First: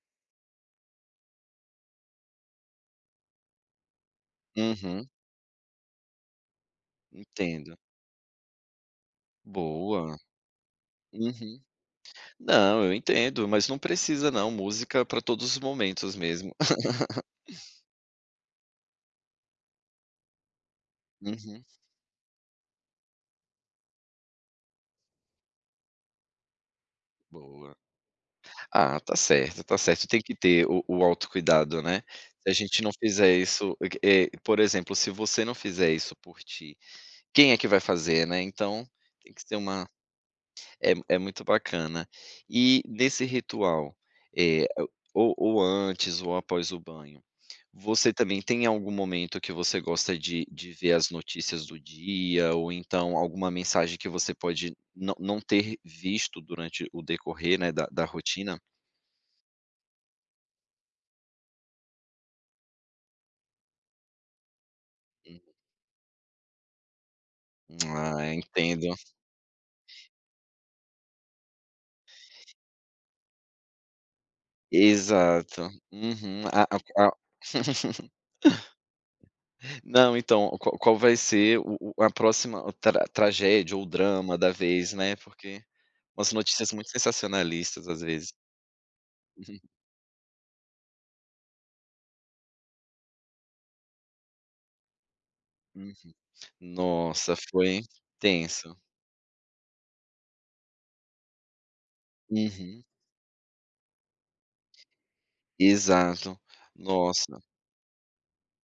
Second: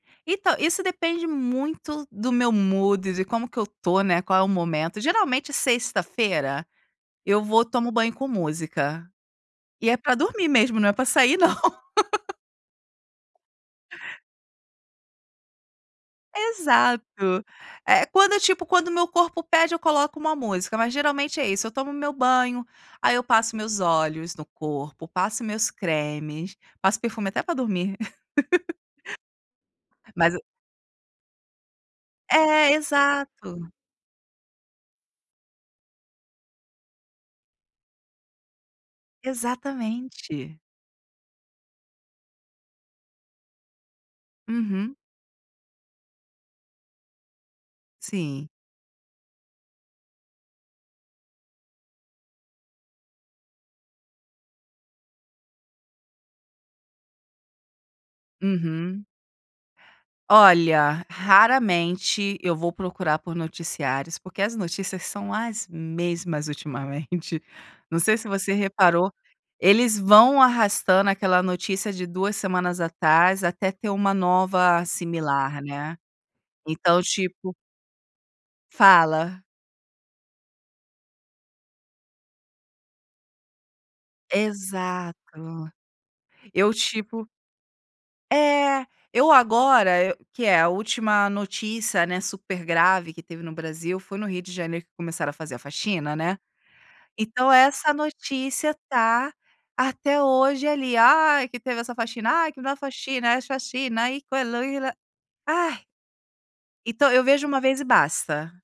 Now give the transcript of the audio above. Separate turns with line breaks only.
Então, isso depende muito do meu mood, de como que eu tô, né, qual é o momento,
Uhum.
geralmente, sexta-feira eu vou,
Entendo.
tomo banho com música, e é para
Boa.
dormir mesmo, não é para sair não.
Uhum. Não, eu entendo, mas não precisa não, música é para todos os momentos mesmo.
Exato. É quando, tipo, quando o meu corpo pede, eu coloco uma música, mas geralmente é
Uhum.
isso, eu tomo o meu banho, aí eu passo meus óleos no corpo, passo meus cremes, passo perfume até para
Boa.
dormir.
Ah, tá certo, tá certo, tem que
Mas eu
ter o o autocuidado, né, se a
É,
gente não fizer
exato.
isso, eh, que, por exemplo, se você não fizer isso por ti, quem é que vai fazer, né? Então, tem que ser uma
Exatamente.
é é muito bacana. E, nesse ritual, eh,
Uhum.
ou antes ou após o banho, você também
Sim.
tem algum momento que você gosta de de ver as notícias do dia, ou então alguma mensagem que você pode não não ter visto durante o decorrer, né, da da rotina?
Uhum. Olha, raramente eu vou procurar por noticiários, porque as notícias são
Uhum.
as mesmas, ultimamente. Não sei
Ah,
se você
entendo.
reparou, eles vão arrastando aquela notícia de 2 semanas atrás até ter uma nova similar,
Exato.
né,
Uhum. A a
então
a
tipo Fala!
Não, então, qual qual vai ser o o a próxima tra tragédia ou drama da vez, né, porque
Exato.
umas notícias
Eu
muito
tipo
sensacionalistas, às vezes.
É, eu
Uhum.
agora, que é a última notícia, né, super grave que teve no Brasil, foi no Rio de Janeiro que começaram a fazer a
Uhum.
faxina, né,
Nossa,
então
foi
essa notícia
tenso.
tá, até hoje, ali, “Ah, que teve essa faxina, ah, que não é
Uhum.
faxina, é chacina, aí,". [unintelligible] Ai!
Exato,
Então, eu
nossa.
vejo uma vez e basta.